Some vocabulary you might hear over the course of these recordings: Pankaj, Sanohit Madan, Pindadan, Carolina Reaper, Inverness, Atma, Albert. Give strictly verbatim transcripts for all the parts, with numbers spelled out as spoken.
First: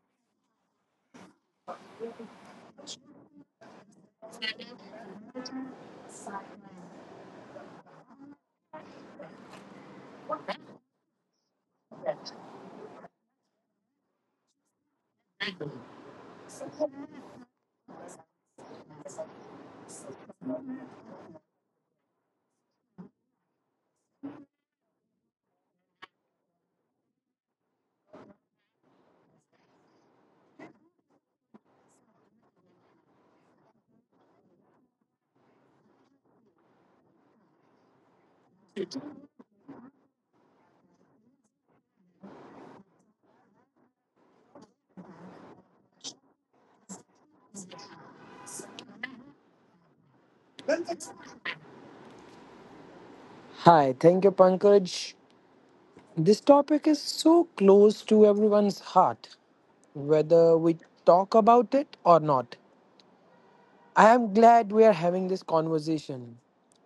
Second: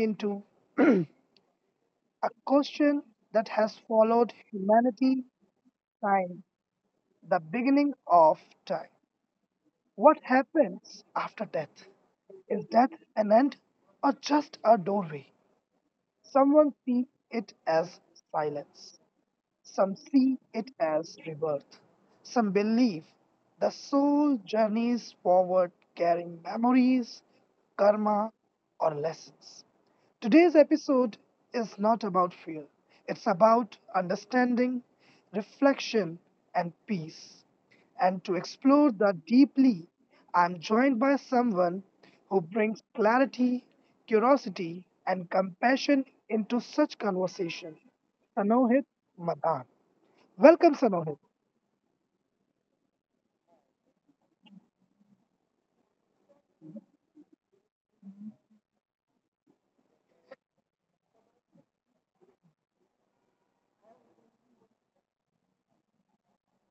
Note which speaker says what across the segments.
Speaker 1: into a question that has followed humanity since the beginning of time. What happens after death? Is death an end or just a doorway? Someone sees it as silence. Some see it as rebirth. Some believe the soul journeys forward carrying memories, karma, or lessons. Today's episode is not about fear, it's about understanding, reflection, and peace. And to explore that deeply, I'm joined by someone who brings clarity, curiosity, and compassion into such conversation. Sanohit Madan. Welcome, Sanohit.
Speaker 2: Hi, thank you, Pankaj. This topic is so close to everyone's heart, whether we talk about it or not. I am glad we are having this conversation,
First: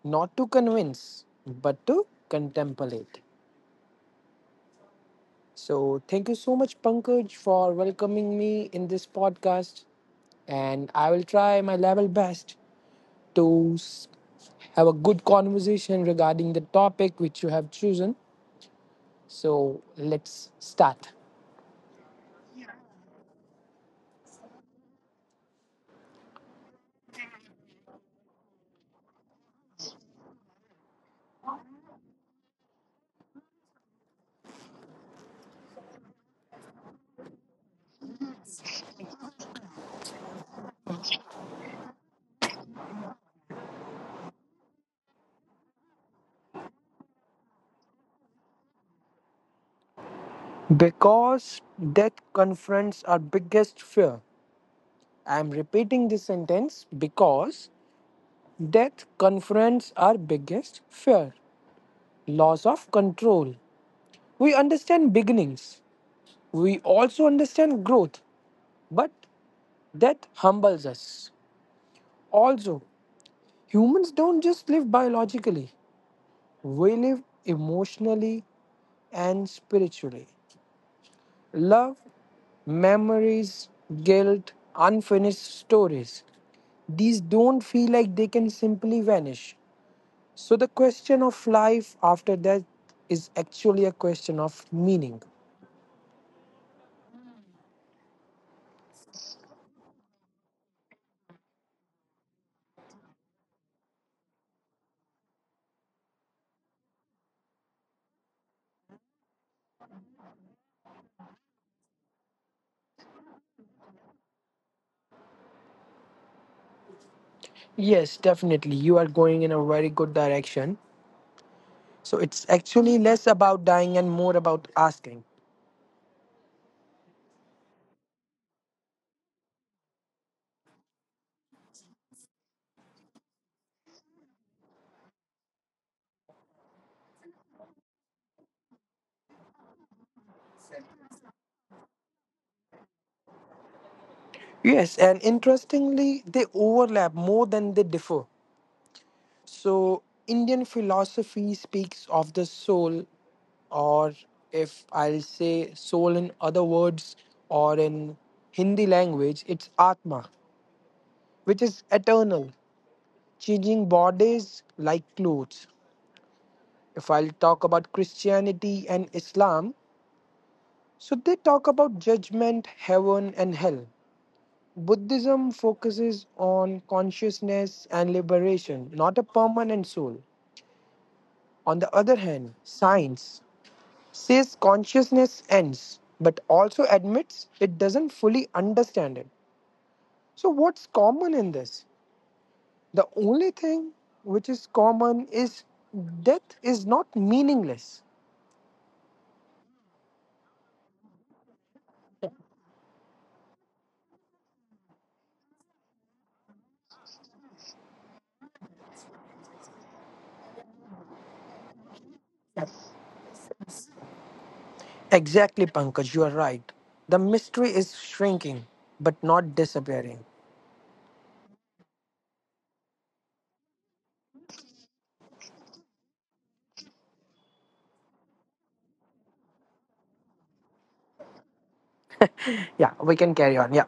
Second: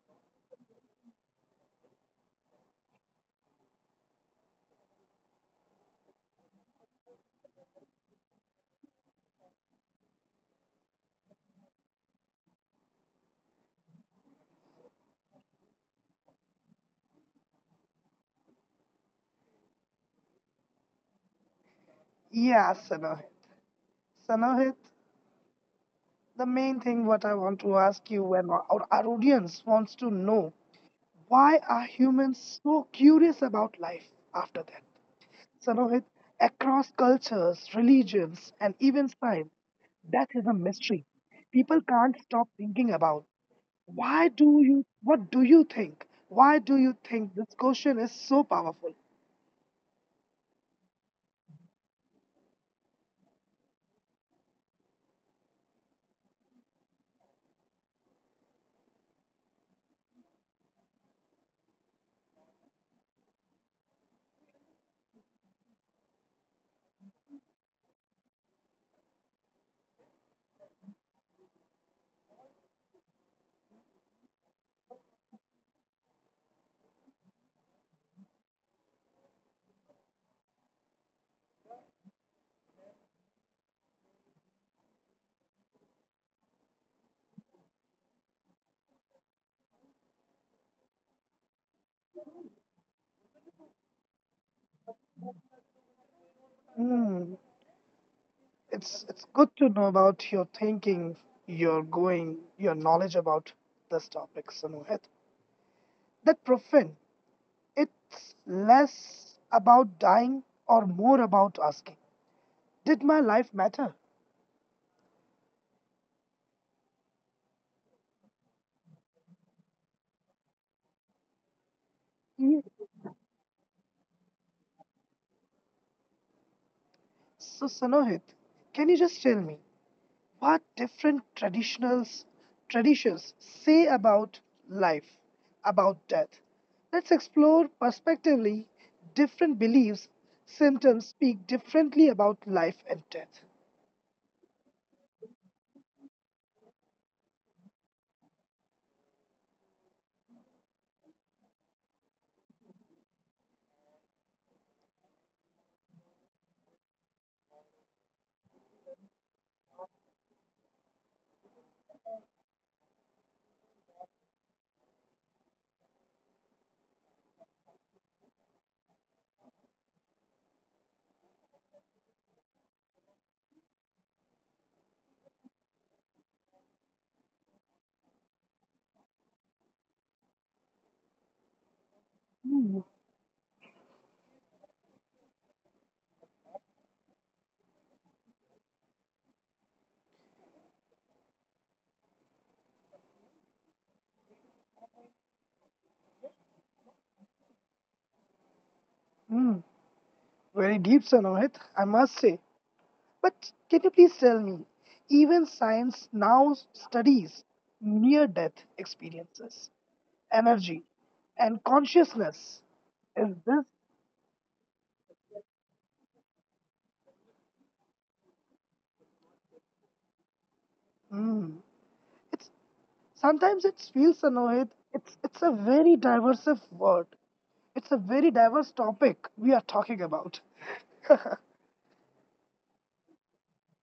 Speaker 2: not to convince, but to contemplate. So, thank you so much, Pankaj, for welcoming me in this podcast. And I will try my level best to s- have a good conversation regarding the topic which you have chosen. So let's start.
Speaker 1: Yeah, Sanohit. Sanohit, the main thing what I want to ask you and our, our audience wants to know why are humans so curious about life after death? Sanohit, across cultures, religions, and even science, death is a mystery. People can't stop thinking about why do you what do you think? Why do you think this question is so powerful?
Speaker 2: Because death confronts our biggest fear. I am repeating this sentence because death confronts our biggest fear loss of control. We understand beginnings, we also understand growth, but death humbles us. Also, humans don't just live biologically, we live emotionally and spiritually. Love memories, guilt, unfinished stories. These don't feel like they can simply vanish. So, the question of life after death is actually a question of meaning.
Speaker 1: Hmm. It's it's good to know about your thinking, your going, your knowledge about this topic, Sanuhit. That profane, it's less about dying or more about asking, did my life matter?
Speaker 2: Yes, definitely. You are going in a very good direction. So, it's
Speaker 1: Ye-
Speaker 2: actually less about dying and more about asking.
Speaker 1: So Sanohit, can you just tell me what different traditionals traditions say about life, about death? Let's explore perspectively different beliefs, symptoms speak differently about life and death.
Speaker 2: Yes, and interestingly, they overlap more than they differ. So, Indian philosophy speaks of the soul, or if I'll say soul in other words, or in Hindi language, it's Atma, which is eternal, changing bodies like clothes. If I'll talk about Christianity and Islam, so they talk about judgment, heaven, and hell. Buddhism focuses on consciousness and liberation, not a permanent soul. On the other hand, science says consciousness ends, but also admits it doesn't fully understand it. So, what's common in this? The only thing which is common is death is not meaningless.
Speaker 1: Hmm, very deep, Sanohit, I must say. But can you please tell me, even science now studies near death experiences, energy, and consciousness. Is this?
Speaker 2: Exactly, Pankaj, you are right. The mystery is shrinking, but not disappearing.
Speaker 1: Hmm. It's sometimes it feels, Sanohit, it's it's a very diverse word. It's a very diverse topic we are talking about.
Speaker 2: Yeah, we can carry on. Yeah.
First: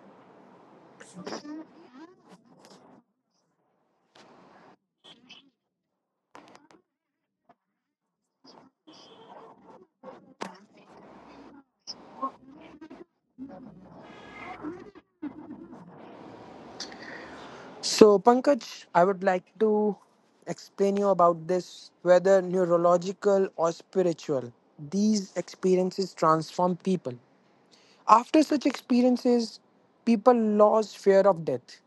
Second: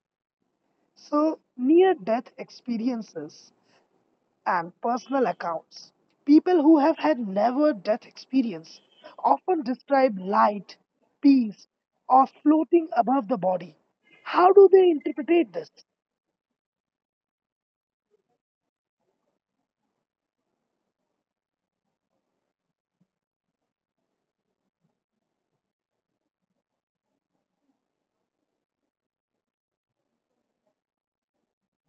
Speaker 1: So near death experiences and personal accounts. People who have had never death experience often describe light, peace, or floating above the body. How do they interpret this?
Speaker 2: So, Pankaj, I would like to explain you about this whether neurological or spiritual. These experiences transform people. After such experiences, people lose fear of death,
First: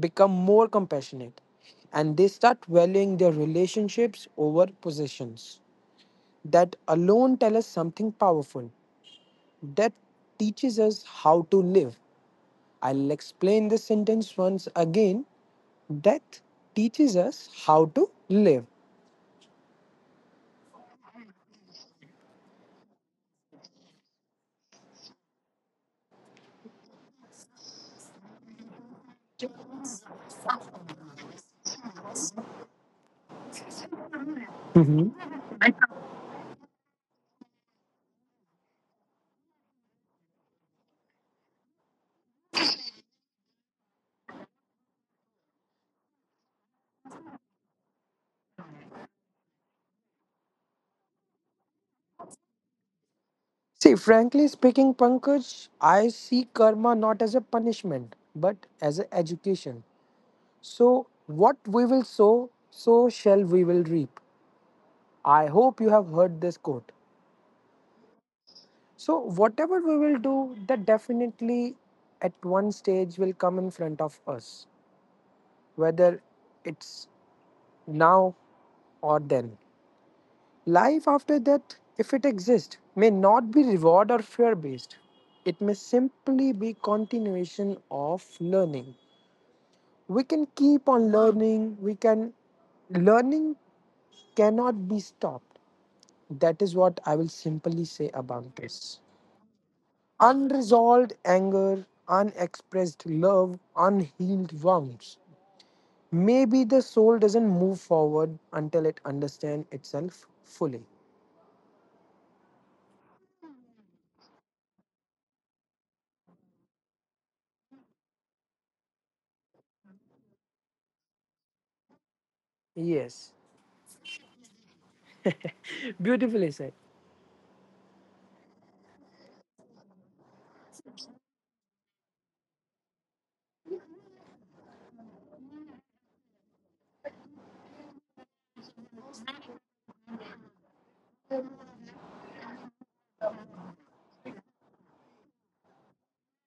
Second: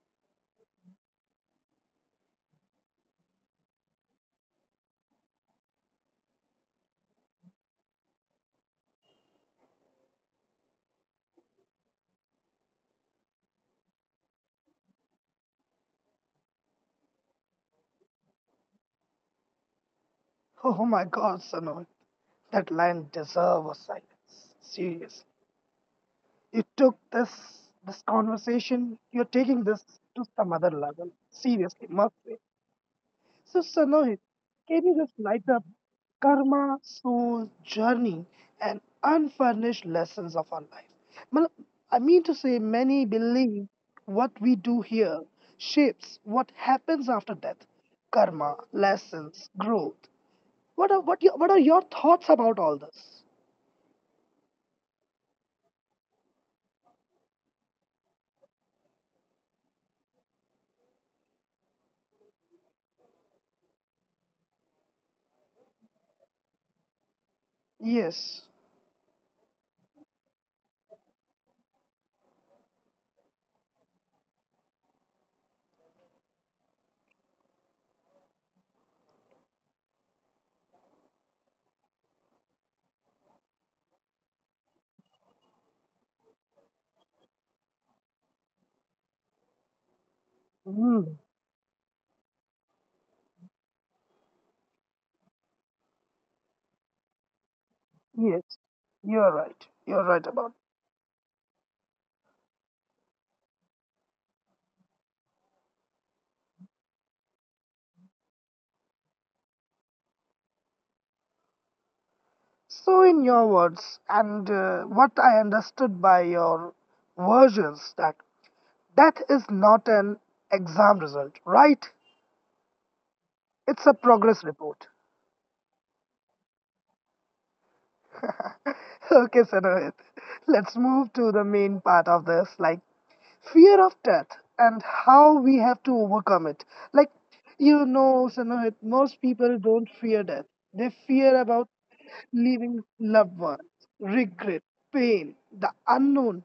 Speaker 2: become more compassionate, and they start valuing their relationships over possessions. That alone tell us something powerful. That teaches us how to live. I'll explain this sentence once again. Death teaches us how to live.
Speaker 1: Oh my god, Sanoy, that line deserves a silence. Seriously. You took this this conversation, you're taking this to some other level. Seriously, must be. So, Sanohit, can you just light up karma, soul, journey, and unfurnished lessons of our life? Mal- I mean to say, many believe what we do here shapes what happens after death karma, lessons, growth. What are, what, your, what are your thoughts about all this?
Speaker 2: See, frankly speaking, Pankaj, I see karma not as a punishment but as an education. So, what we will sow, so shall we will reap. I hope you have heard this quote.
Speaker 1: Yes.
Speaker 2: So, whatever we will do, that definitely at one stage will come in front of us, whether it's now or then. Life after that, if it exists, may not be reward or fear based. It may simply be continuation of learning. We can keep on
Speaker 1: Mm,
Speaker 2: learning, we can learning cannot be stopped. That is what I will simply say about
Speaker 1: yes.
Speaker 2: this.
Speaker 1: You're right. You're right about.
Speaker 2: Unresolved anger, unexpressed love, unhealed wounds. Maybe the soul doesn't move forward until it understands itself fully.
Speaker 1: So, in your words, and uh, what I understood by your versions that That is not an exam result, right?
Speaker 2: Yes,
Speaker 1: It's a progress report.
Speaker 2: beautifully said.
Speaker 1: Okay, Sanohit, let's move to the main part of this like fear of death and how we have to overcome it. Like, you know, Sanohit, most people don't fear death, they fear about leaving loved ones, regret, pain, the unknown.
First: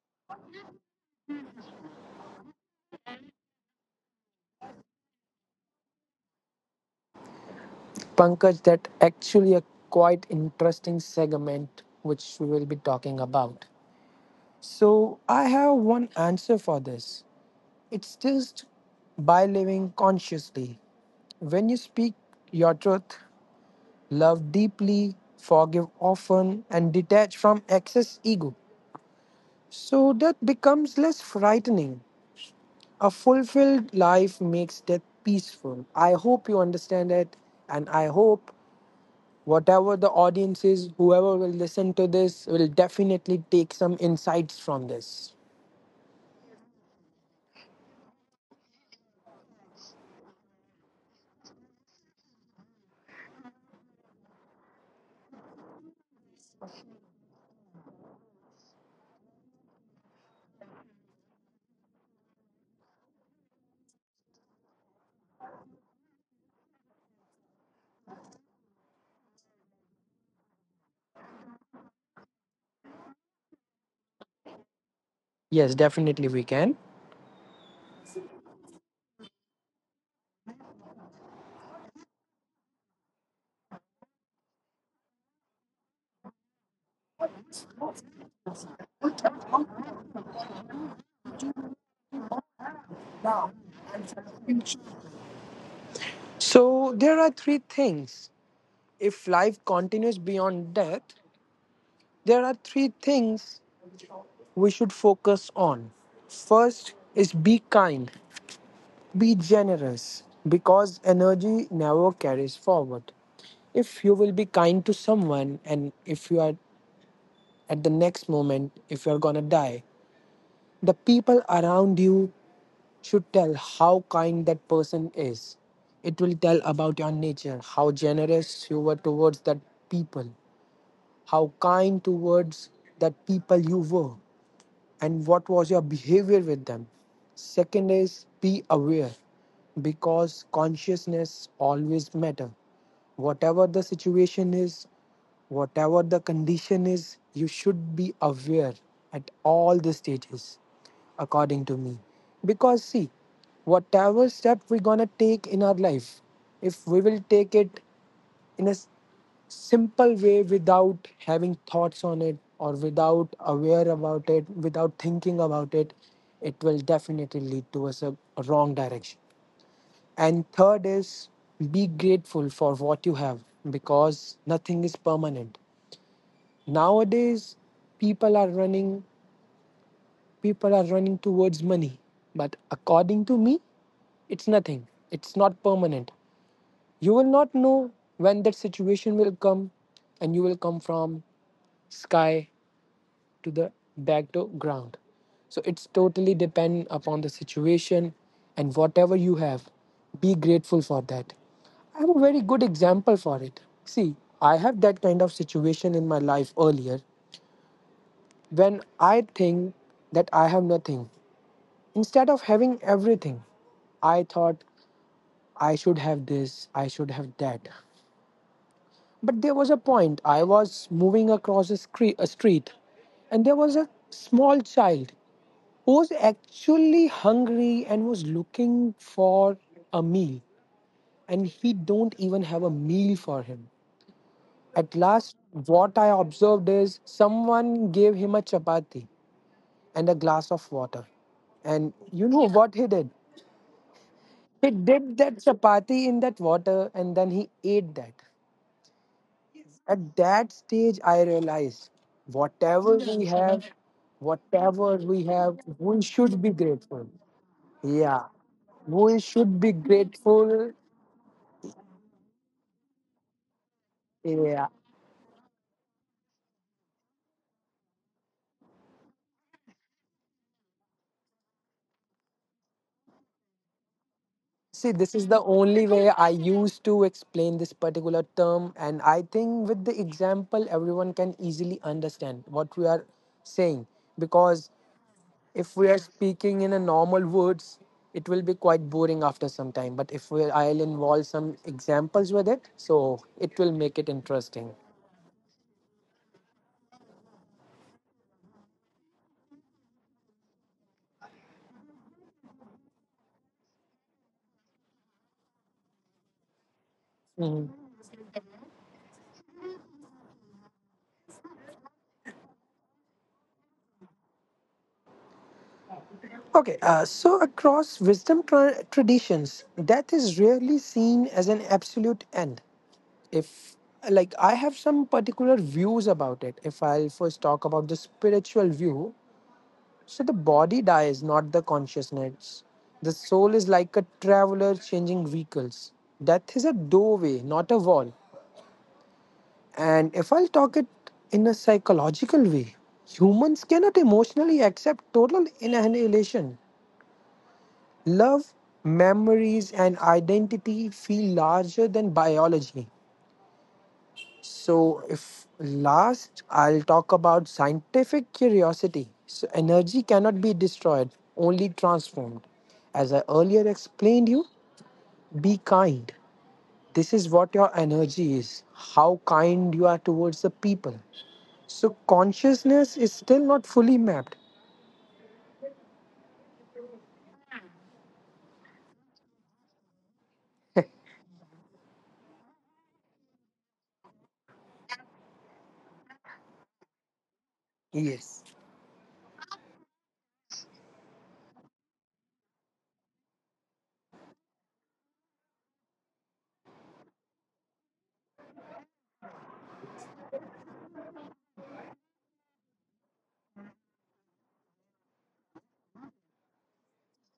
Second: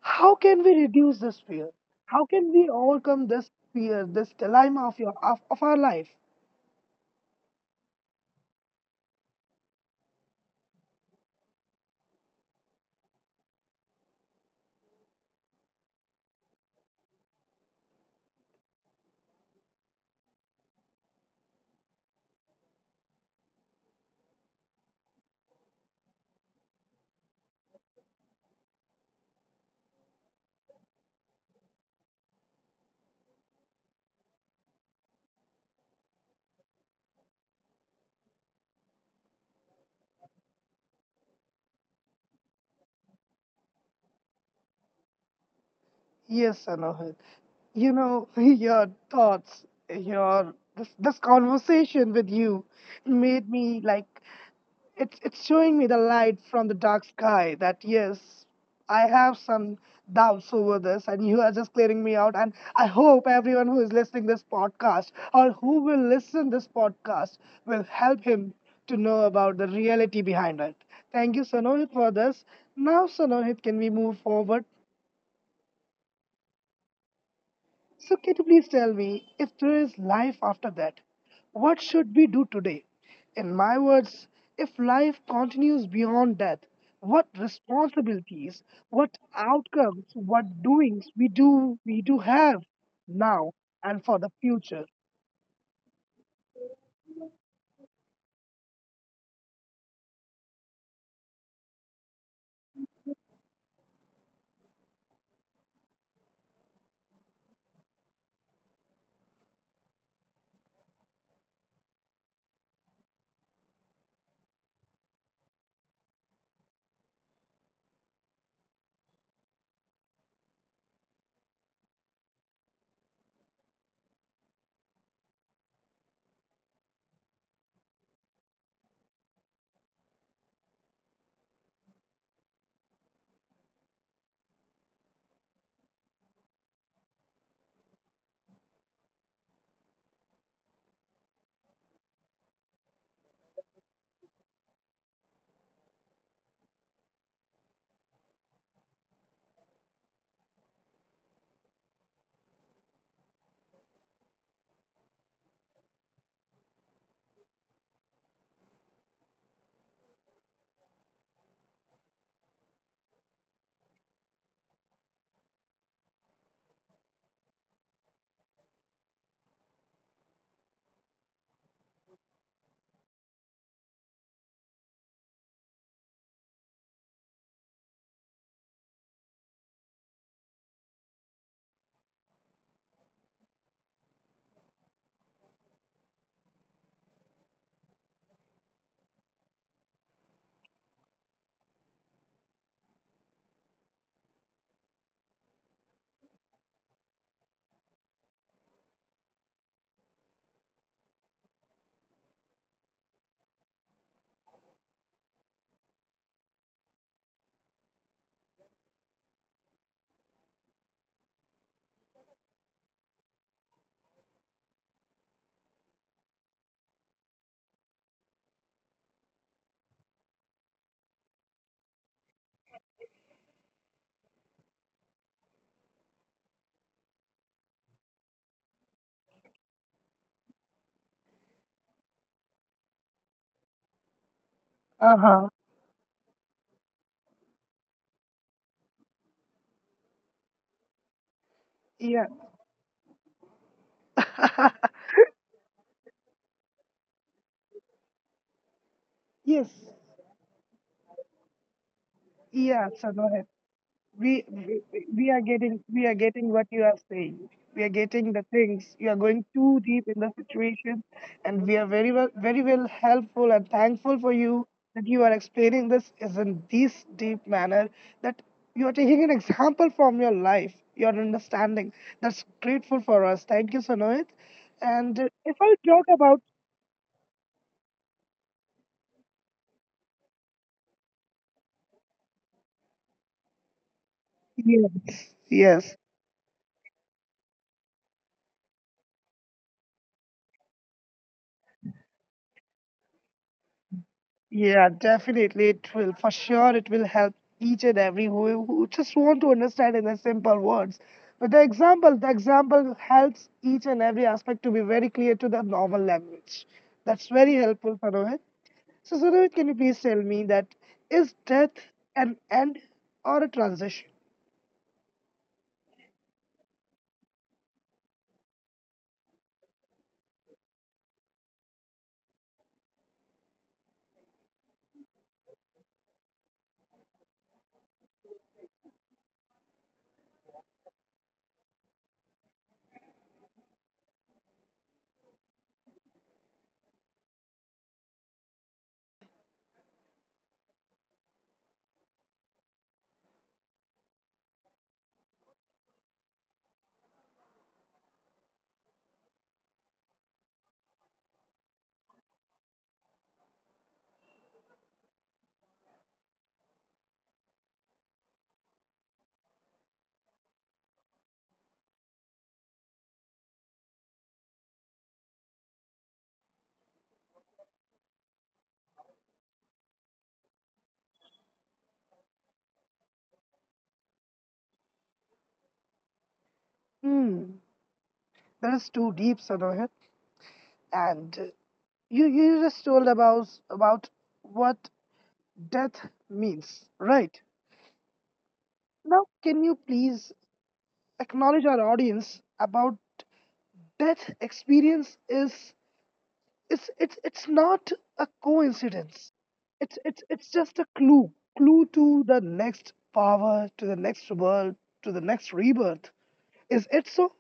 Speaker 1: How can we reduce this fear? How can we overcome this fear, this dilemma of, your, of, of our life?
Speaker 2: Pankaj, that actually a quite interesting segment which we will be talking about. So I have one answer for this. It's just by living consciously. When you speak your truth, love deeply, forgive often, and detach from excess ego. So death becomes less frightening. A fulfilled life makes death peaceful. I hope you understand it, and I hope whatever the audience is, whoever will listen to this will definitely take some insights from this.
Speaker 1: Yes, Alohit. You know, your thoughts, your this, this conversation with you made me like it's it's showing me the light from the dark sky that yes, I have some doubts over this and you are just clearing me out and I hope everyone who is listening this podcast or who will listen this podcast will help him to know about the reality behind it. Thank you, Sanohit, for this. Now Sanohit can we move forward.
Speaker 2: Yes, definitely we can.
Speaker 1: So, can you please tell me if there is life after that? What should we do today? In my words, if life continues beyond death, what responsibilities, what outcomes, what doings we do we do have now and for the future?
Speaker 2: So there are three things. If life continues beyond death, there are three things we should focus on. First is be kind, be generous, because energy never carries forward. If you will be kind to someone, and if you are at the next moment, if you are gonna die, the people around you should tell how kind that person is. It will tell about your nature, how generous you were towards that people, how kind towards that people you were and what was your behavior with them. Second is be aware because consciousness always matter. Whatever the situation is, whatever the condition is, you should be aware at all the stages, according to me. Because see, whatever step we're gonna take in our life, if we will take it in a s- simple way without having thoughts on it or without aware about it without thinking about it, it will definitely lead to towards a a wrong direction. And third is be grateful for what you have, because nothing is permanent. Nowadays people are running, people are running towards money, but according to me, it's nothing, it's not permanent. You will not know when that situation will come and you will come from sky to the back to ground. So it's totally dependent upon the situation, and whatever you have, be grateful for that. I have a very good example for it. See, I have that kind of situation in my life earlier, when I think that I have nothing, instead of having everything. I thought I should have this, I should have that. But there was a point. I was moving across a, scre- a street, and there was a small child who was actually hungry and was looking for a meal, and he don't even have a meal for him. At
Speaker 1: Uh
Speaker 2: last,
Speaker 1: huh.
Speaker 2: what I observed is someone gave him a chapati and a glass of water. And
Speaker 1: Yeah.
Speaker 2: you know what he did? He dipped that chapati in that water and then he ate that.
Speaker 1: Yes.
Speaker 2: At that stage, I realized
Speaker 1: Yeah.
Speaker 2: whatever
Speaker 1: So go
Speaker 2: we
Speaker 1: ahead.
Speaker 2: have,
Speaker 1: we we
Speaker 2: whatever we
Speaker 1: we are
Speaker 2: have,
Speaker 1: getting,
Speaker 2: we
Speaker 1: we are
Speaker 2: should
Speaker 1: getting
Speaker 2: be
Speaker 1: what you are
Speaker 2: grateful.
Speaker 1: saying, we are
Speaker 2: Yeah,
Speaker 1: getting the things, you are
Speaker 2: we
Speaker 1: going
Speaker 2: should be
Speaker 1: too deep in the
Speaker 2: grateful.
Speaker 1: situation, and we are very well, very well helpful and thankful for you
Speaker 2: Yeah.
Speaker 1: that you are explaining this is in this deep manner, that you are taking an example from your life, your understanding, that's grateful for us. Thank you, Sanoit.
Speaker 2: See, this
Speaker 1: And
Speaker 2: is
Speaker 1: uh,
Speaker 2: the
Speaker 1: if I
Speaker 2: only
Speaker 1: talk
Speaker 2: way I
Speaker 1: about
Speaker 2: used to explain this particular term, and I think with the example, everyone can easily understand what we are saying, because
Speaker 1: yes,
Speaker 2: if we
Speaker 1: yes.
Speaker 2: are speaking in a normal words, it will be quite boring after some time, but if we, I'll involve some examples with it, so it will make it interesting.
Speaker 1: Yeah, definitely it will. For sure, it will help each and every who, who just want to understand in the simple words. But the example, the example helps each and every aspect to be very clear to the normal language. That's very
Speaker 2: Mhm.
Speaker 1: helpful, Sanohit. So, Sanohit, can you please tell me that is death an end or a transition?
Speaker 2: Okay, uh, so across wisdom tra- traditions, death is rarely seen as an absolute end. If, like, I have some particular views about it. If I'll first talk about the spiritual view, so the body dies, not the consciousness. The soul is like a traveler changing vehicles. Death is a doorway, not a wall. And if I'll talk it in a psychological way, humans cannot emotionally accept total annihilation. Love, memories, and identity feel larger than biology. So, if last, I'll talk about scientific curiosity. So, energy cannot be destroyed, only transformed. As I earlier explained you, be kind. This is what your energy is, how kind you are towards the people. So, consciousness is still not fully mapped.
Speaker 1: Hmm, that is too deep, Sanohit. And uh, you you just told about about what death means, right?
Speaker 2: Yes.
Speaker 1: Now, can you please acknowledge our audience about death experience is it's it's it's not a coincidence. It's it's it's just a clue, clue to the next power, to the next world, to the next rebirth. Is it so?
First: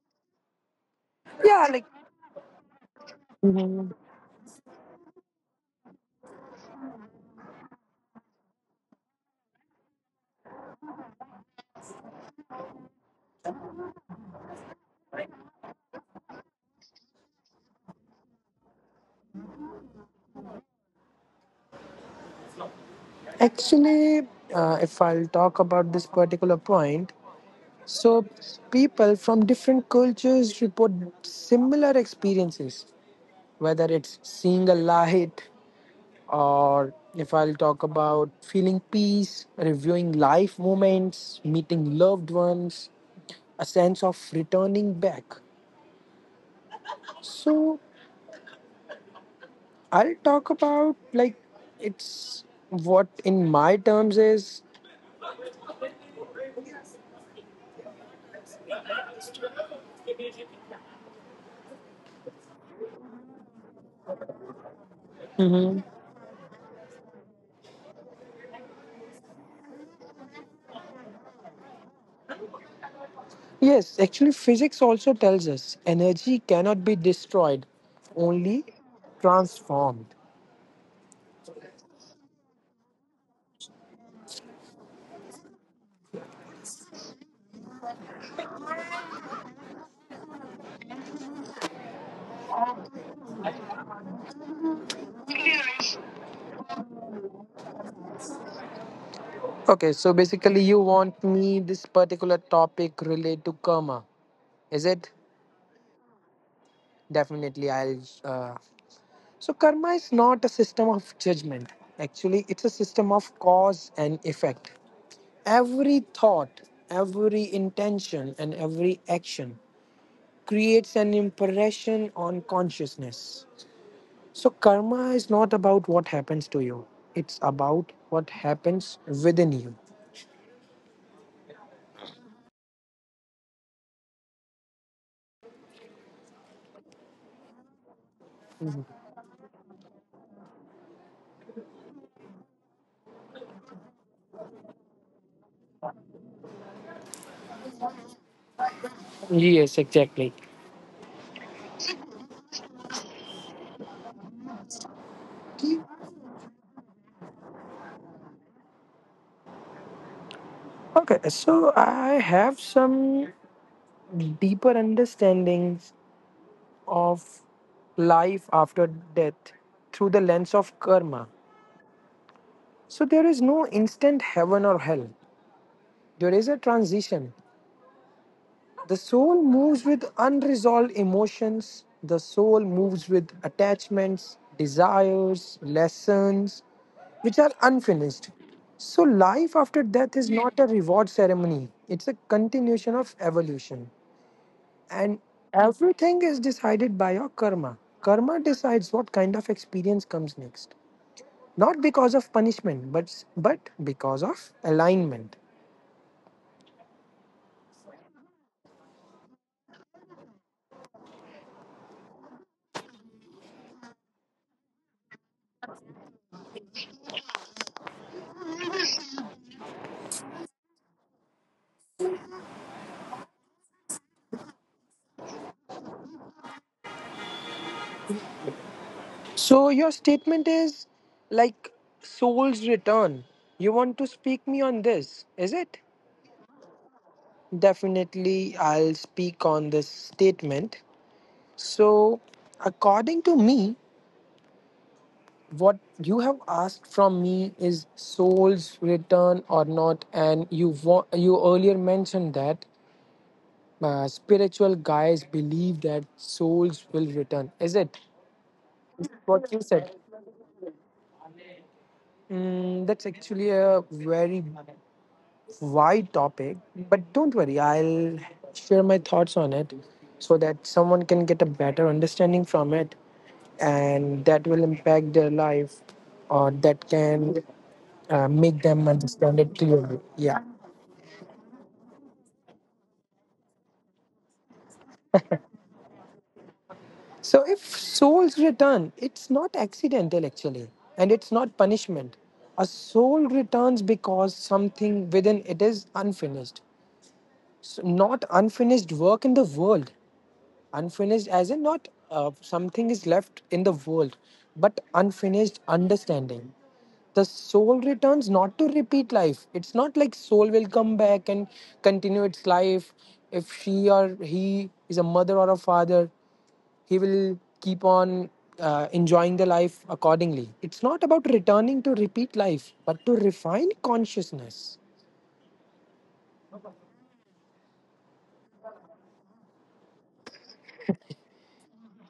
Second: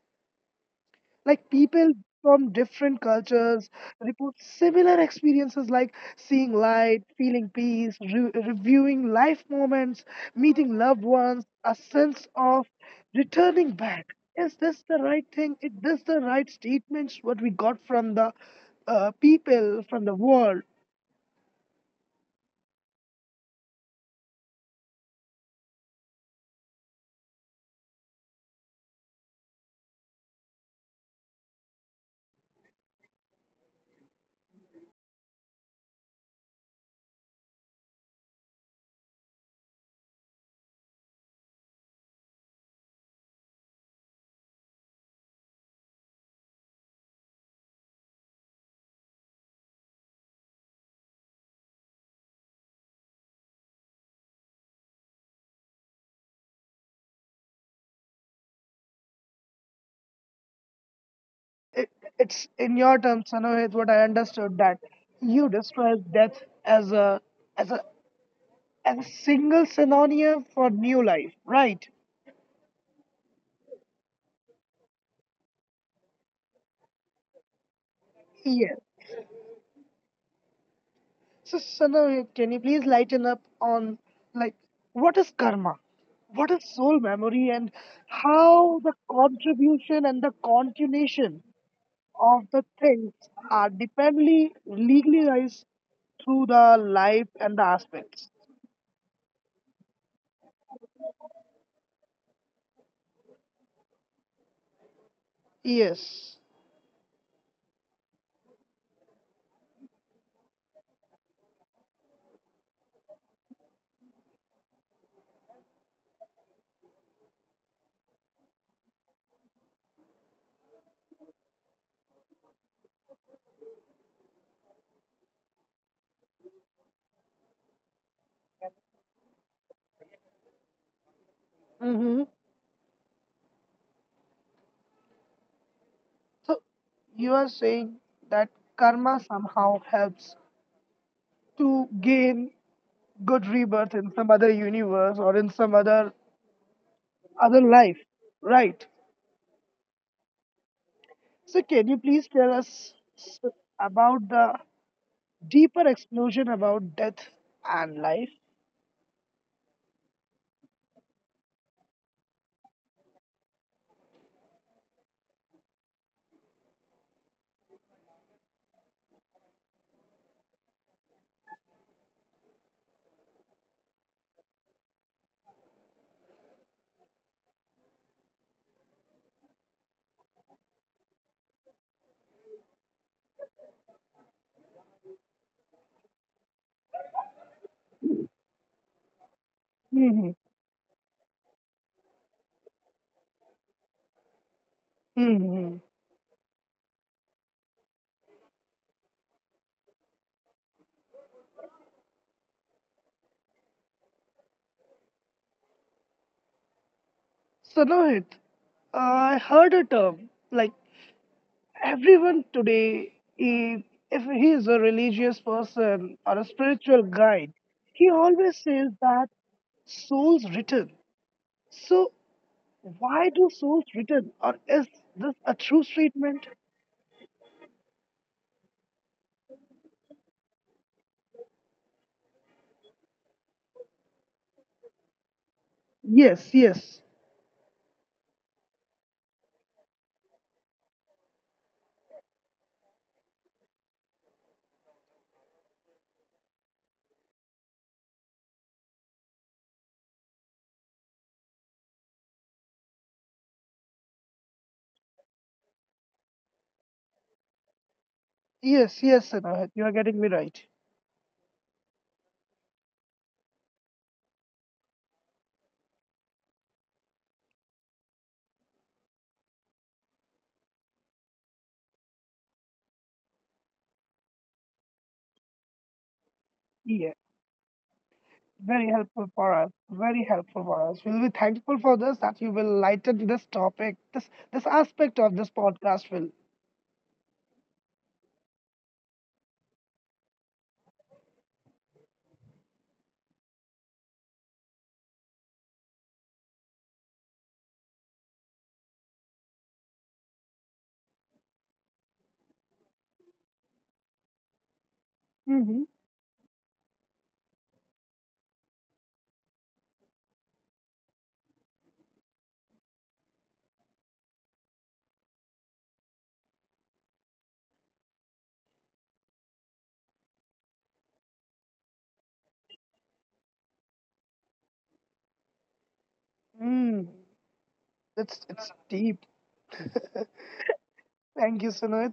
Speaker 1: Like
Speaker 2: Yeah, like
Speaker 1: people from different cultures report similar experiences like seeing light, feeling peace, re- reviewing life moments, meeting loved ones, a sense of returning back. Is this the right thing? Is this the right statements what we got from the uh, people from the world?
Speaker 2: actually, uh, if I'll talk about this particular point, so people from different cultures report similar experiences whether it's seeing a light or if I'll talk about feeling peace, reviewing life moments, meeting loved ones, a sense of returning back. So I'll talk about like it's what in my terms is
Speaker 1: It, it's in your terms, Sanohit, what I understood that you describe death as a as a as a single synonym for new life, right?
Speaker 2: yes, actually, physics also tells us energy cannot be destroyed, only
Speaker 1: Yes.
Speaker 2: transformed.
Speaker 1: So, Sana, can you please lighten up on like what is karma, what is soul memory, and how the contribution and the continuation of the things are dependently legalized through the life and the aspects.
Speaker 2: Okay, so basically, you want me this particular topic relate to karma, is it?
Speaker 1: Yes.
Speaker 2: Definitely, I'll. Uh, so, karma is not a system of judgment. Actually, it's a system of cause and effect. Every thought, every intention, and every action creates an impression on consciousness. So, karma is not about what happens to you, it's about what happens within you.
Speaker 1: Mm-hmm. So you are saying that karma somehow helps to gain good rebirth in some other universe or in some other other life, right?
Speaker 2: Yes, exactly.
Speaker 1: So, can you please tell us s- about the deeper explosion about death and life?
Speaker 2: Okay, so I have some deeper understanding of life after death through the lens of karma. So there is no instant heaven or hell. There is a transition. The soul moves with unresolved emotions. The soul moves with attachments, desires, lessons, which are unfinished. So life after death is
Speaker 1: Hmm.
Speaker 2: not a reward ceremony. It's a continuation of evolution. And
Speaker 1: Hmm.
Speaker 2: everything is decided by your karma. Karma decides what kind of experience comes next. Not because of punishment, but but because of alignment.
Speaker 1: So, Nohit, I heard a term like everyone today, he, if he is a religious person or a spiritual guide, he always says that souls return. So, why do souls return, or is this a true statement?
Speaker 2: So your statement is like soul's return. You want to speak me on this, is it?
Speaker 1: Yes, yes,
Speaker 2: Definitely I'll speak on this statement. So according to me, what you have asked from me is souls return or not, and you wa- you earlier mentioned that uh, spiritual guys believe that souls will return, is it?
Speaker 1: yes,
Speaker 2: Is it
Speaker 1: yes,
Speaker 2: what you
Speaker 1: Sanohit, you
Speaker 2: said?
Speaker 1: are getting me right.
Speaker 2: Mm, that's actually a very wide topic, but don't worry, I'll share my thoughts on it so that someone can get a better understanding from it, and that will impact their life, or that can uh, make them
Speaker 1: Very helpful
Speaker 2: understand
Speaker 1: for
Speaker 2: it
Speaker 1: us.
Speaker 2: clearly.
Speaker 1: Very
Speaker 2: Yeah.
Speaker 1: helpful for us. We'll be thankful for this that you will lighten this topic, this this aspect of this podcast will.
Speaker 2: So if souls return, it's not accidental actually, and it's not punishment. A soul returns because something within it is unfinished. So not unfinished work in the world. Unfinished as in not uh, something is left in the world, but unfinished
Speaker 1: Mm-hmm.
Speaker 2: understanding. The soul returns not to repeat life. It's not like soul will come back and continue its life, if she or he is a mother or a father, he will keep on uh, enjoying the life accordingly. It's not about returning to repeat life but to refine consciousness.
Speaker 1: Mm, it's it's deep. Thank you, Sunoit.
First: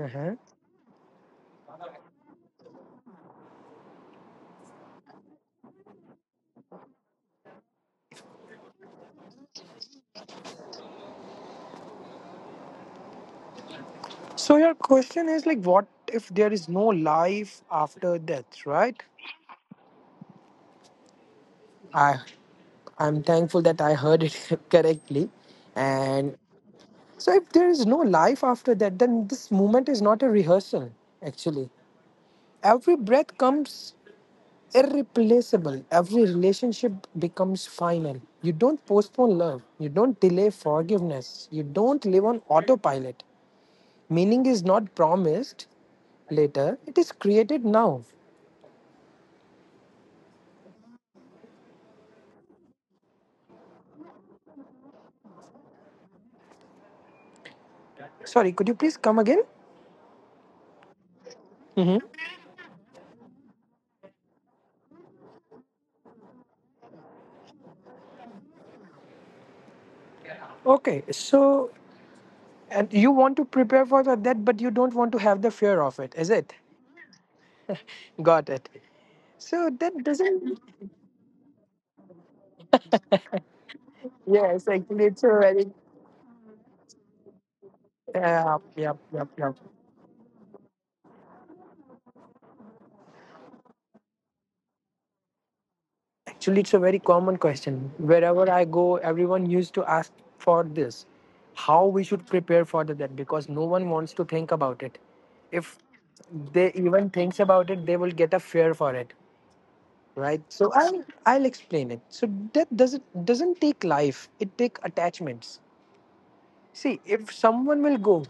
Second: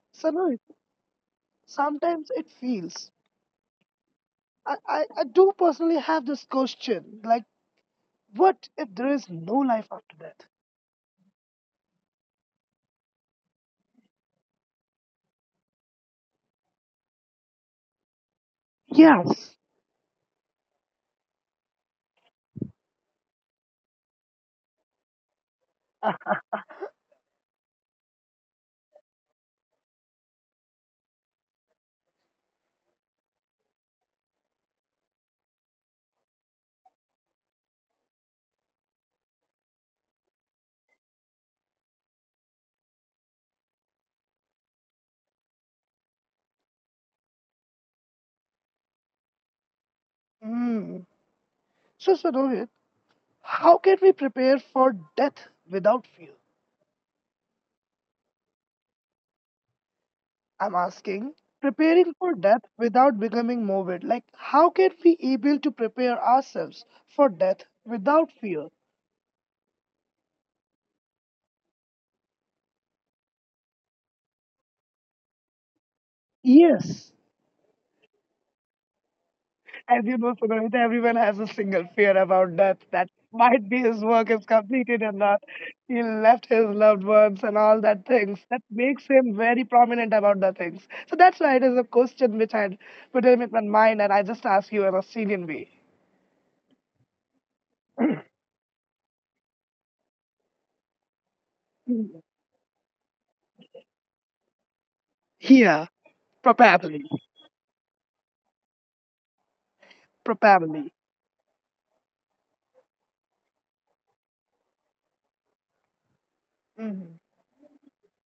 Speaker 2: Uh-huh.
Speaker 1: Sunoit, sometimes it feels. I, I, I do personally have this question like, what if there is no life after death?
Speaker 2: So your question is like, what if there is no life after death, right?
Speaker 1: Yes.
Speaker 2: I I'm thankful that I heard it correctly.
Speaker 1: Ah,
Speaker 2: And so, if there is no life after that, then this moment is not a rehearsal, actually. Every breath comes irreplaceable, every relationship becomes final. You don't postpone love, you don't delay forgiveness, you don't live on autopilot. Meaning is not promised later, it is created now.
Speaker 1: mm. So, Sunoit, how can we prepare for death without fear?
Speaker 2: Sorry, could you please come again?
Speaker 1: I'm asking,
Speaker 2: Hmm.
Speaker 1: preparing for death without becoming morbid. Like, how can we able to prepare ourselves for death without fear?
Speaker 2: Okay, so and you want to prepare for the- that, but you don't want to have the fear of it, is it?
Speaker 1: Yes.
Speaker 2: Got it. So that
Speaker 1: As you know,
Speaker 2: doesn't.
Speaker 1: Sunarita, everyone has a single fear about death. That might be his work is
Speaker 2: Yes, actually,
Speaker 1: completed or
Speaker 2: it's a
Speaker 1: not.
Speaker 2: very.
Speaker 1: He left his loved ones and all that things.
Speaker 2: Uh,
Speaker 1: That
Speaker 2: yep,
Speaker 1: makes
Speaker 2: yep,
Speaker 1: him
Speaker 2: yep.
Speaker 1: very prominent about the things. So that's why it is a question which I had put in my mind and I just ask you in a Syrian way.
Speaker 2: Actually, it's a very common question. Wherever I go, everyone used to ask for this, how we should prepare for the that, because no one wants to think about it. If
Speaker 1: Yeah,
Speaker 2: they
Speaker 1: probably.
Speaker 2: even thinks about it, they will get a fear for it, right? So
Speaker 1: Probably.
Speaker 2: I'll I'll explain it. So that doesn't doesn't take life. It take attachments. See,
Speaker 1: Mhm.
Speaker 2: if someone will go,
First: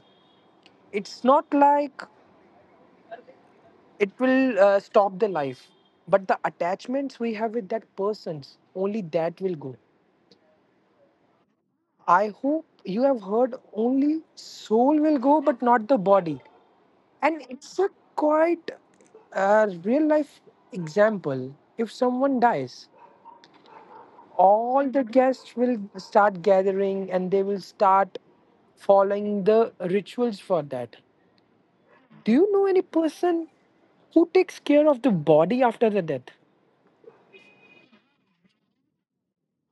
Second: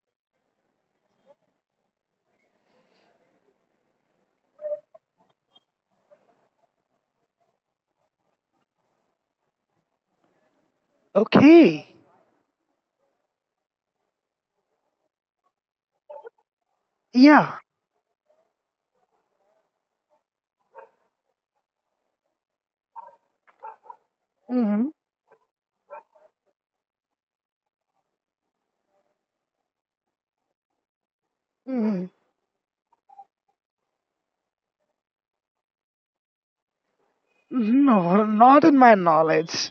Speaker 2: it's not like it will uh, stop the life, but the attachments we have with that person's only that will go.
Speaker 1: Okay.
Speaker 2: I hope you have heard only soul will go, but not the body, and
Speaker 1: Yeah.
Speaker 2: it's a quite uh, real life example. If someone dies, all
Speaker 1: Mm-hmm.
Speaker 2: the guests will start gathering and they will start following the rituals for that.
Speaker 1: Mm-hmm.
Speaker 2: Do you know any person who takes care of the body after the death?
Speaker 1: No, not in my knowledge.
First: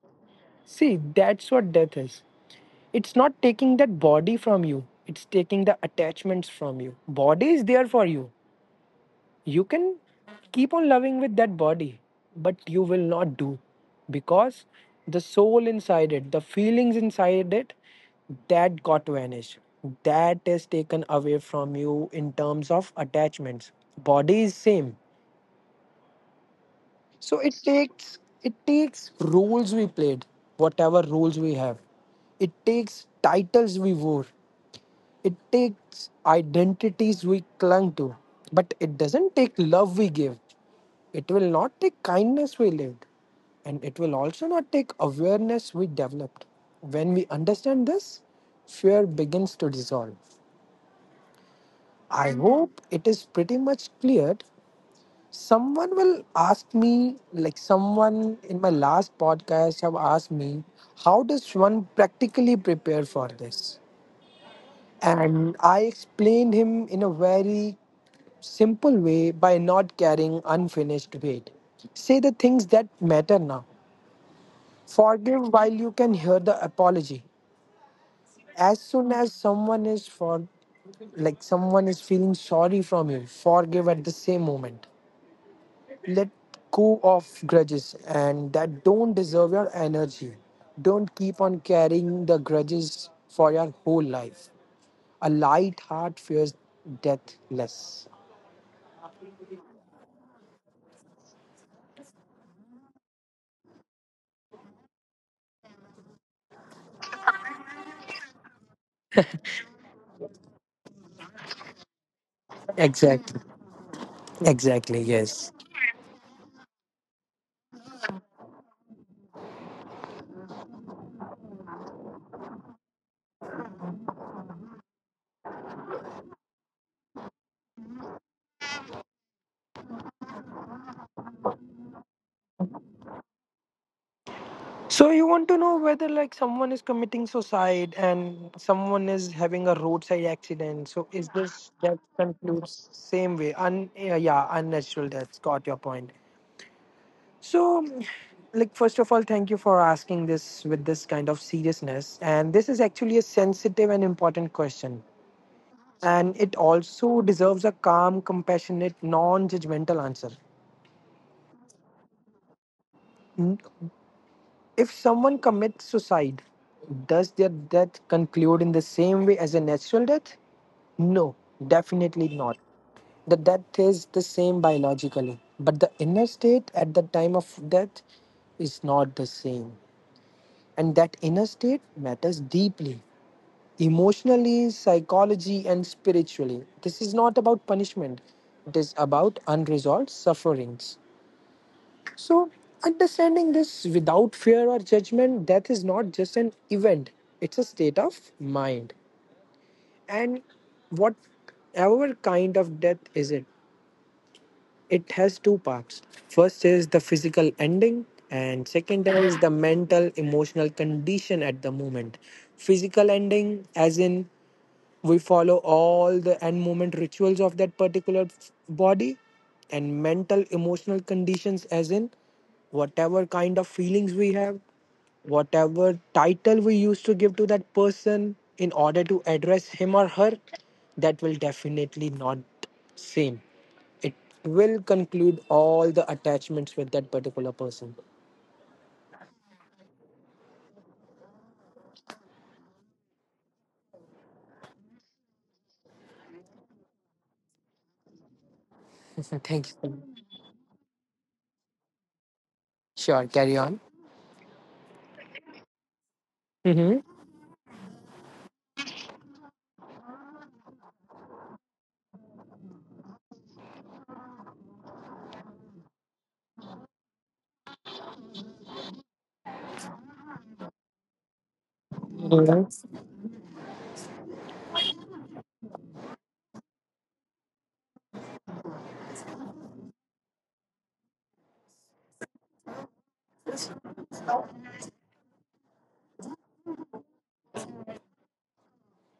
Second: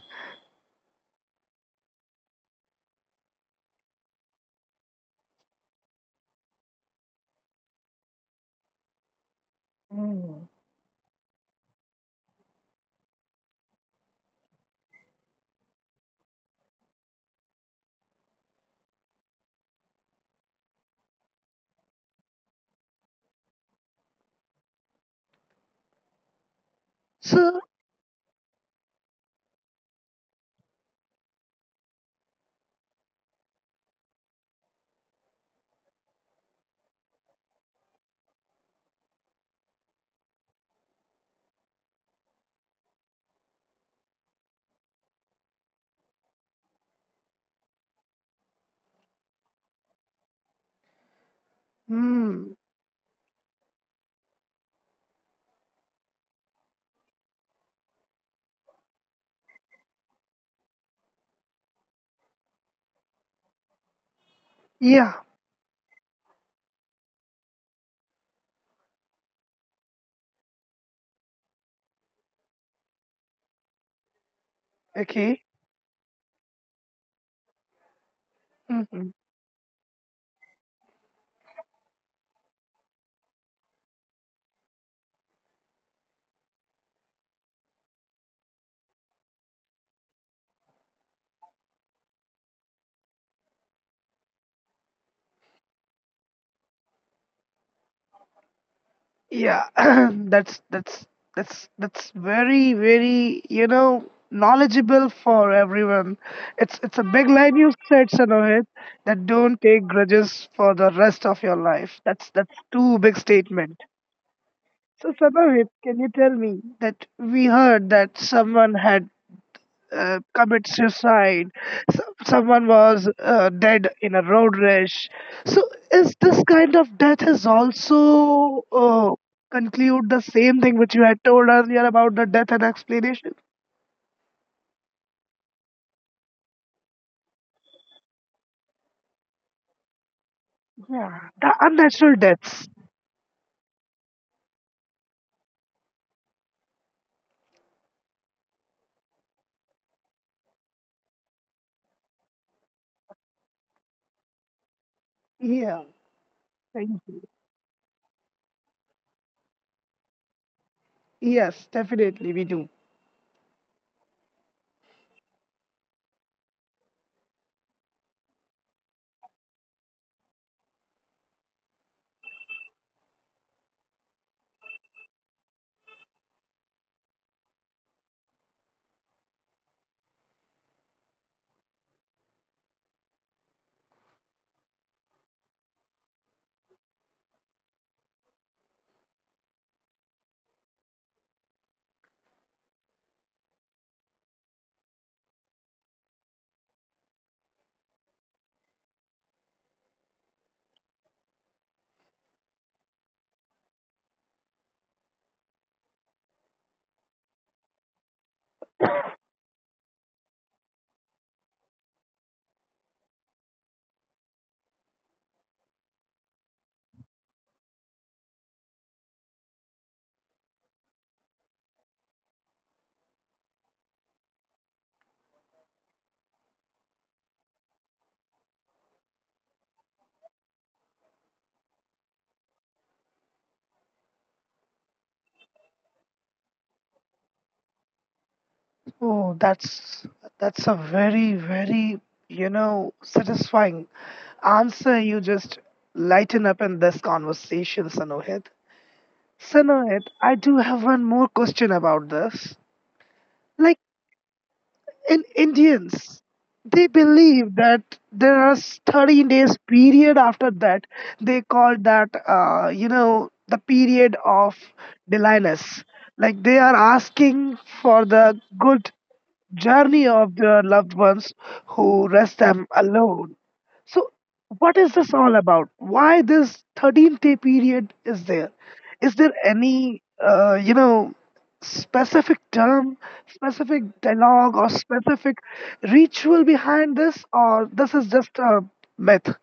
Speaker 2: See, that's what death is. It's not taking that body from you, it's taking the attachments from you. Body is there for you. You can
Speaker 1: Mm.
Speaker 2: keep on loving with that body, but you will not do because the soul inside it, the feelings inside it, that got vanished. That is taken away from you in terms of attachments. Body is same, so it
Speaker 1: So,
Speaker 2: takes it takes roles we played, whatever roles we have. It takes titles we wore. It takes identities we clung to. But it doesn't take love we gave. It will not take kindness we lived. And it will also not take awareness we developed. When we understand this, fear begins to dissolve. I
Speaker 1: mm,
Speaker 2: hope it is pretty much cleared. Someone will ask me, like someone in my last podcast have asked me, how does one practically prepare for this?
Speaker 1: yeah.
Speaker 2: And I explained him in a very simple way, by not carrying unfinished weight. Say the things that matter now.
Speaker 1: Okay.
Speaker 2: Forgive while you can hear the apology. As
Speaker 1: Mm-hmm.
Speaker 2: soon as someone is for, like someone is feeling sorry from you, forgive at the same moment. Let go of grudges and that don't deserve your energy. Don't keep on carrying the grudges for your whole life. A light heart fears death less.
Speaker 1: Yeah. That's that's that's that's very very, you know, knowledgeable for everyone. It's it's a big line you said, Sanohit, that don't take grudges for the rest of your life. That's that's too big
Speaker 2: Exactly.
Speaker 1: statement.
Speaker 2: Exactly,
Speaker 1: So
Speaker 2: yes.
Speaker 1: Sanohit, can you tell me that we heard that someone had uh, commit suicide. So, someone was uh, dead in a road rash. So is this kind of death is also uh, conclude the same thing which you had told earlier about the death and explanation?
Speaker 2: So you want to know whether like someone is committing suicide and someone is having a roadside accident. So
Speaker 1: Yeah.
Speaker 2: is
Speaker 1: The
Speaker 2: this death
Speaker 1: unnatural deaths.
Speaker 2: concludes same way? Un- uh, yeah, unnatural deaths. Got your point. So, like, first of all, thank you for asking this with this kind of seriousness. And this is actually a sensitive and important question.
Speaker 1: Yeah.
Speaker 2: And it
Speaker 1: Thank you.
Speaker 2: also deserves a calm, compassionate, non judgmental answer.
Speaker 1: Yes, definitely we do.
Speaker 2: N- If someone commits suicide, does their death conclude in the same way as a natural death? No, definitely not. The death is the same biologically, but the inner state at the time of death is not the same. And that inner state matters deeply emotionally, psychology, and spiritually. This is not about punishment, it is about unresolved sufferings. So, understanding this without fear or judgment, death is not just an event, it's a state of mind. And whatever kind of death is it, it has two parts. First is the physical ending, and second is the mental emotional condition at the moment. Physical ending, as in we follow all the end movement rituals of that particular f- body, and mental emotional conditions as in whatever kind of feelings we have, whatever title we used to give to that person in order to address him or her, that will definitely not same, it will conclude all the attachments with that particular person.
Speaker 1: Oh, that's that's a very, very, you know, satisfying answer. You just lighten up in this conversation, Sanohit.
Speaker 2: thank
Speaker 1: Sanoit,
Speaker 2: you.
Speaker 1: I do have one more question about this.
Speaker 2: Sure, carry
Speaker 1: Like
Speaker 2: on.
Speaker 1: in Indians, they believe that there are thirteen days period after that. They call that, uh, you know, the period of deliness. Like they are asking for the good journey of their loved ones who rest them
Speaker 2: Mhm.
Speaker 1: alone. So, what is this all about? Why this thirteenth day period is there? Is there any, uh, you know, specific term, specific dialogue, or specific ritual behind this, or this is just a myth?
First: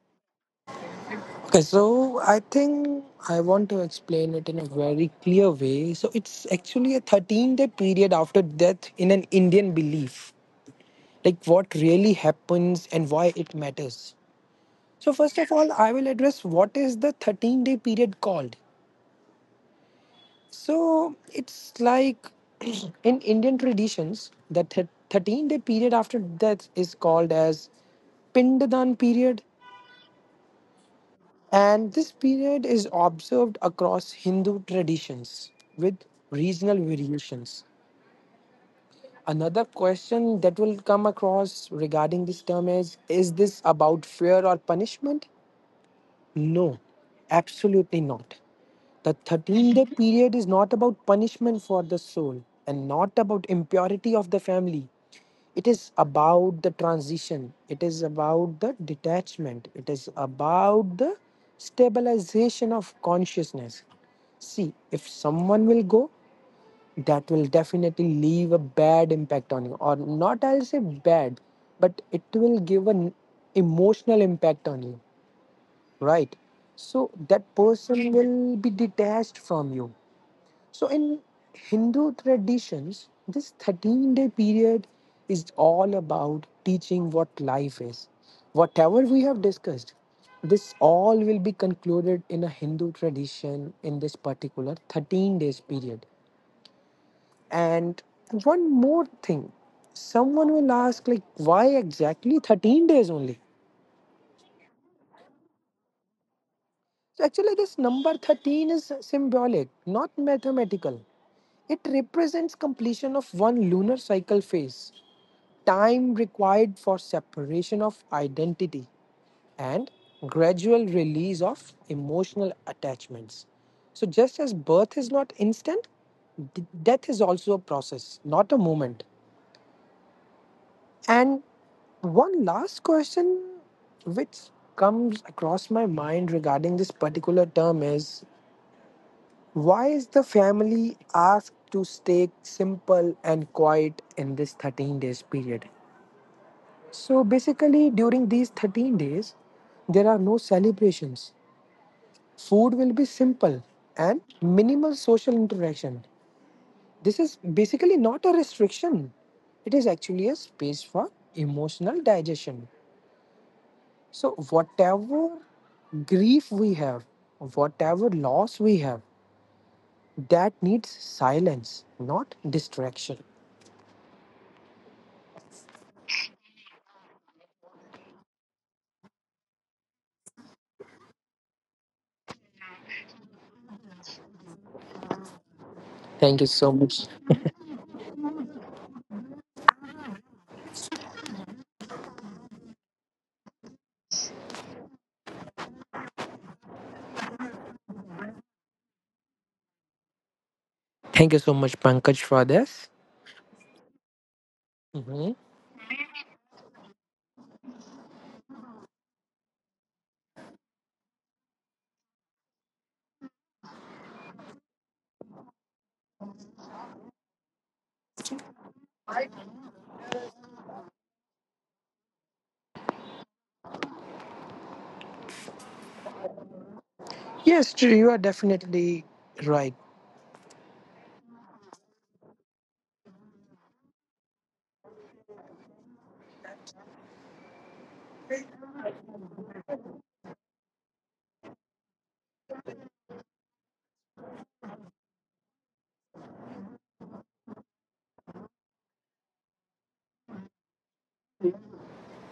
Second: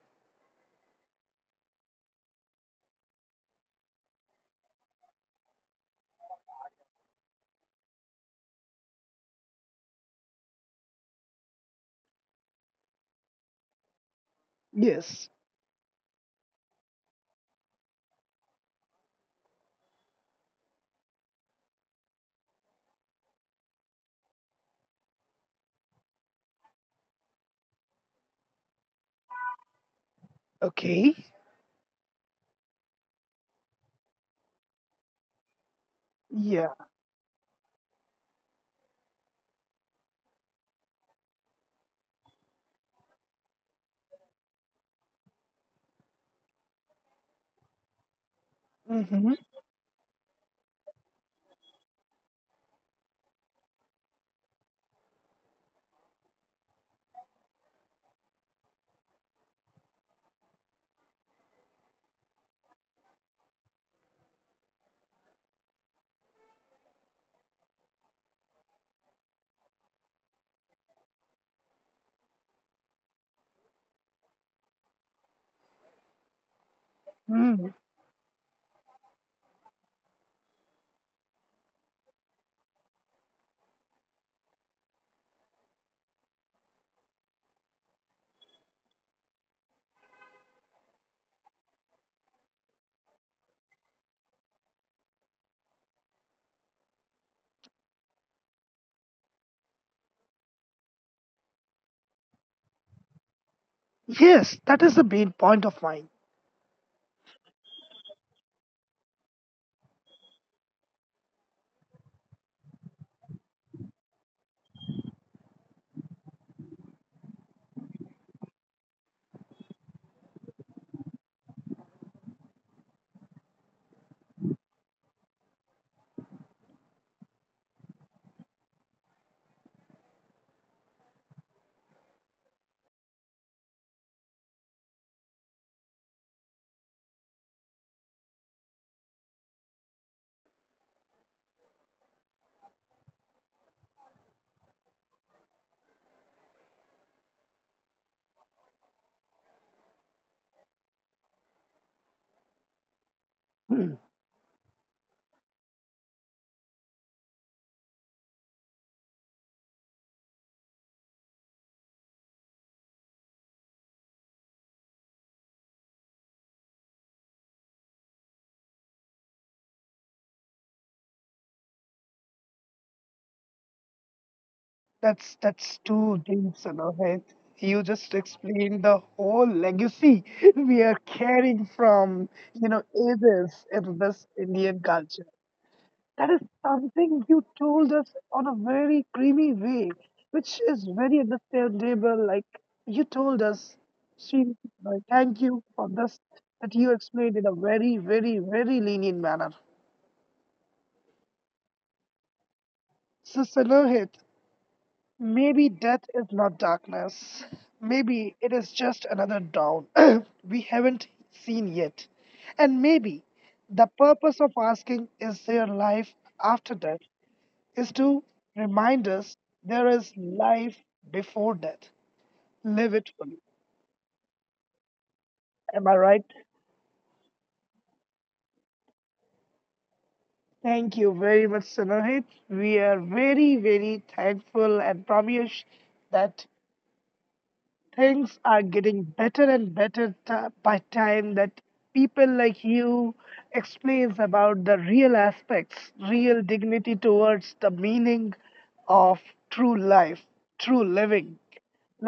Speaker 2: Okay, so I think I want to explain it in a very clear way. So it's actually a thirteen day period after death in an Indian belief, like what really happens and why it matters. So,
Speaker 1: Yes.
Speaker 2: first of all, I will address what is the thirteen day period called. So, it's like in Indian traditions, the thirteen day period after death is called as Pindadan period.
Speaker 1: Okay.
Speaker 2: And this period is observed across Hindu traditions with regional
Speaker 1: Yeah.
Speaker 2: variations. Another question that will come across regarding this term is Is this about fear or punishment? No, absolutely not. The
Speaker 1: Hmm.
Speaker 2: thirteen day period is not about punishment for the soul and not about impurity of the family. It is about the transition, it is about the detachment, it is about the stabilization of consciousness. See, if someone will go, that will definitely leave a bad impact on you, or not, I'll say bad, but it will give an emotional impact on you, right? So that person will be detached from you. So in Hindu traditions, this thirteen day period is all about teaching what life is. Whatever we have discussed, this all will be concluded in a Hindu tradition in this particular thirteen days period. And one more thing, someone will ask, like, why exactly thirteen days only?
Speaker 1: Yes, that is the main point of mine.
Speaker 2: So actually, this number thirteen is symbolic, not mathematical. It represents completion of one lunar cycle phase, time required for separation of identity and gradual release of emotional attachments. So, just as birth is not instant, d- death is also a process, not a moment. And one last question which comes across my mind regarding this particular term is, why is the family asked to stay simple and quiet in this thirteen days period? So basically during these thirteen days there are no celebrations. Food will be simple and minimal social interaction. This is basically not a restriction. It is actually a space for emotional digestion. So whatever grief we have, whatever loss we have, that needs silence, not distraction.
Speaker 1: That's that's too deep, Sanohit. You just explained the whole legacy we are carrying from, you know, ages in this Indian culture.
Speaker 2: Thank you
Speaker 1: That is
Speaker 2: so much.
Speaker 1: something you told us on a very creamy way, which is very understandable. Like you told us, Sri, like, thank you for this, that you explained in a very, very, very lenient manner.
Speaker 2: Thank you so much, Pankaj, for this.
Speaker 1: So, Sanohit,
Speaker 2: Mhm.
Speaker 1: maybe death is not darkness. Maybe it is just another dawn we haven't seen yet. And maybe the purpose of asking is there life after death is to remind us there is life before death. Live it fully. Am I right?
Speaker 2: Yes, true. You are definitely right.
Speaker 1: Thank you very much, Sunahit. We are very, very thankful and promise that things are getting better and better ti by time, that people like you explains about the real aspects, real dignity towards the meaning of true life, true living,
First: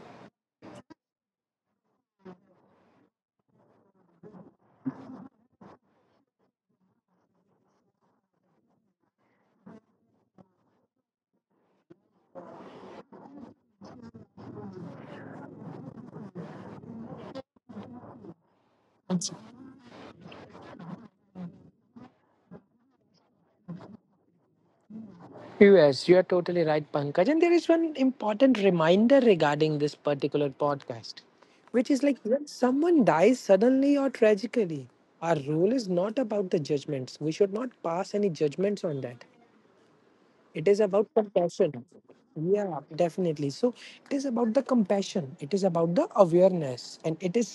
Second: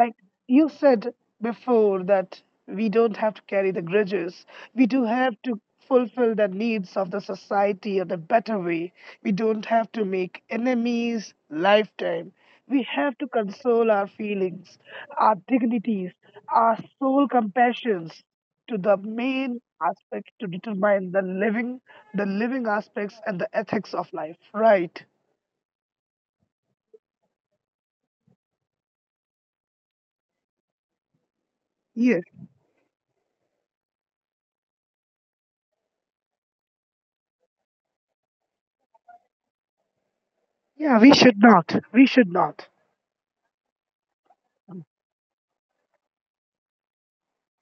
Speaker 1: like you said before, that we don't have to carry the grudges, we do have to fulfill the needs of the society in a better way, we don't have to make enemies lifetime, we have to console our feelings, our dignities, our soul compassions to the main aspect to determine the living, the living aspects and the ethics of life. Right.
Speaker 2: Yes, you are totally right, Pankaj. And there is one important reminder regarding this particular podcast, which is like
Speaker 1: Yes.
Speaker 2: when someone dies suddenly or tragically, our role is not about the judgments. We should not pass any judgments on that. It is
Speaker 1: Yeah,
Speaker 2: about
Speaker 1: we should not.
Speaker 2: compassion.
Speaker 1: We should not.
Speaker 2: Yeah, definitely. So it is about the compassion, it is about the awareness, and it is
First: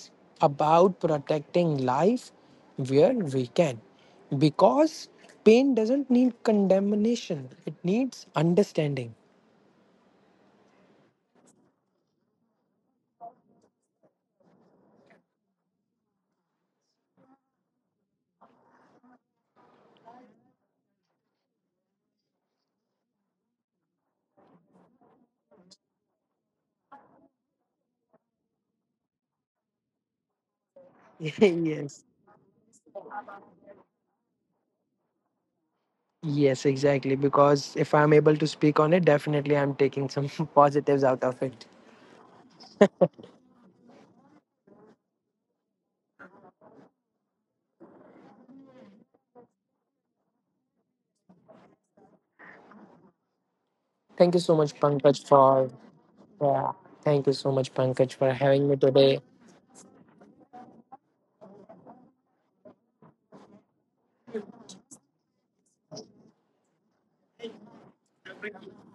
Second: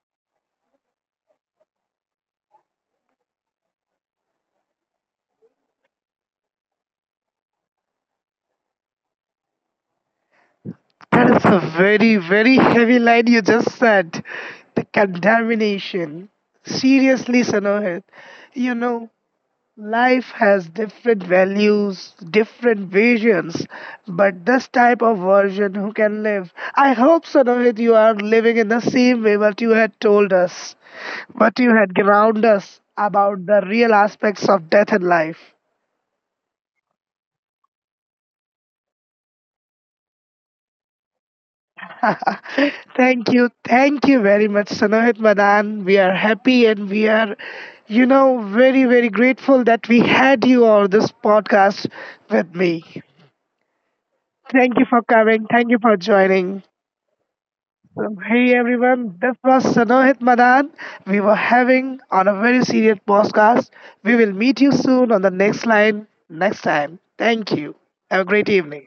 Speaker 2: about protecting life where we can, because pain doesn't need condemnation, it needs understanding.
Speaker 1: That is a very, very heavy line you just said. The contamination. Seriously, Sanohit. You know, life has different values, different visions, but this type of version who can live. I hope, Sonovit, you are living in the same way what you had told us, what you had
Speaker 2: yes.
Speaker 1: ground us about the real aspects of death and life.
Speaker 2: Yes, exactly, because if I'm able to speak on it, definitely I'm taking some positives out of it.
Speaker 1: Thank you, thank you very much, Sonovit Madan. We are happy and we are, you know, very, very grateful that we had you on this podcast with me.
Speaker 2: Thank you so much,
Speaker 1: Thank you for
Speaker 2: Pankaj, for
Speaker 1: coming. Thank you for
Speaker 2: yeah,
Speaker 1: joining.
Speaker 2: thank you so much, Pankaj,
Speaker 1: Um,
Speaker 2: for
Speaker 1: Hey
Speaker 2: having me today.
Speaker 1: everyone, this was Sanohit Madan. We were having on a very serious podcast. We will meet you soon on the next line next time. Thank you. Have a great evening.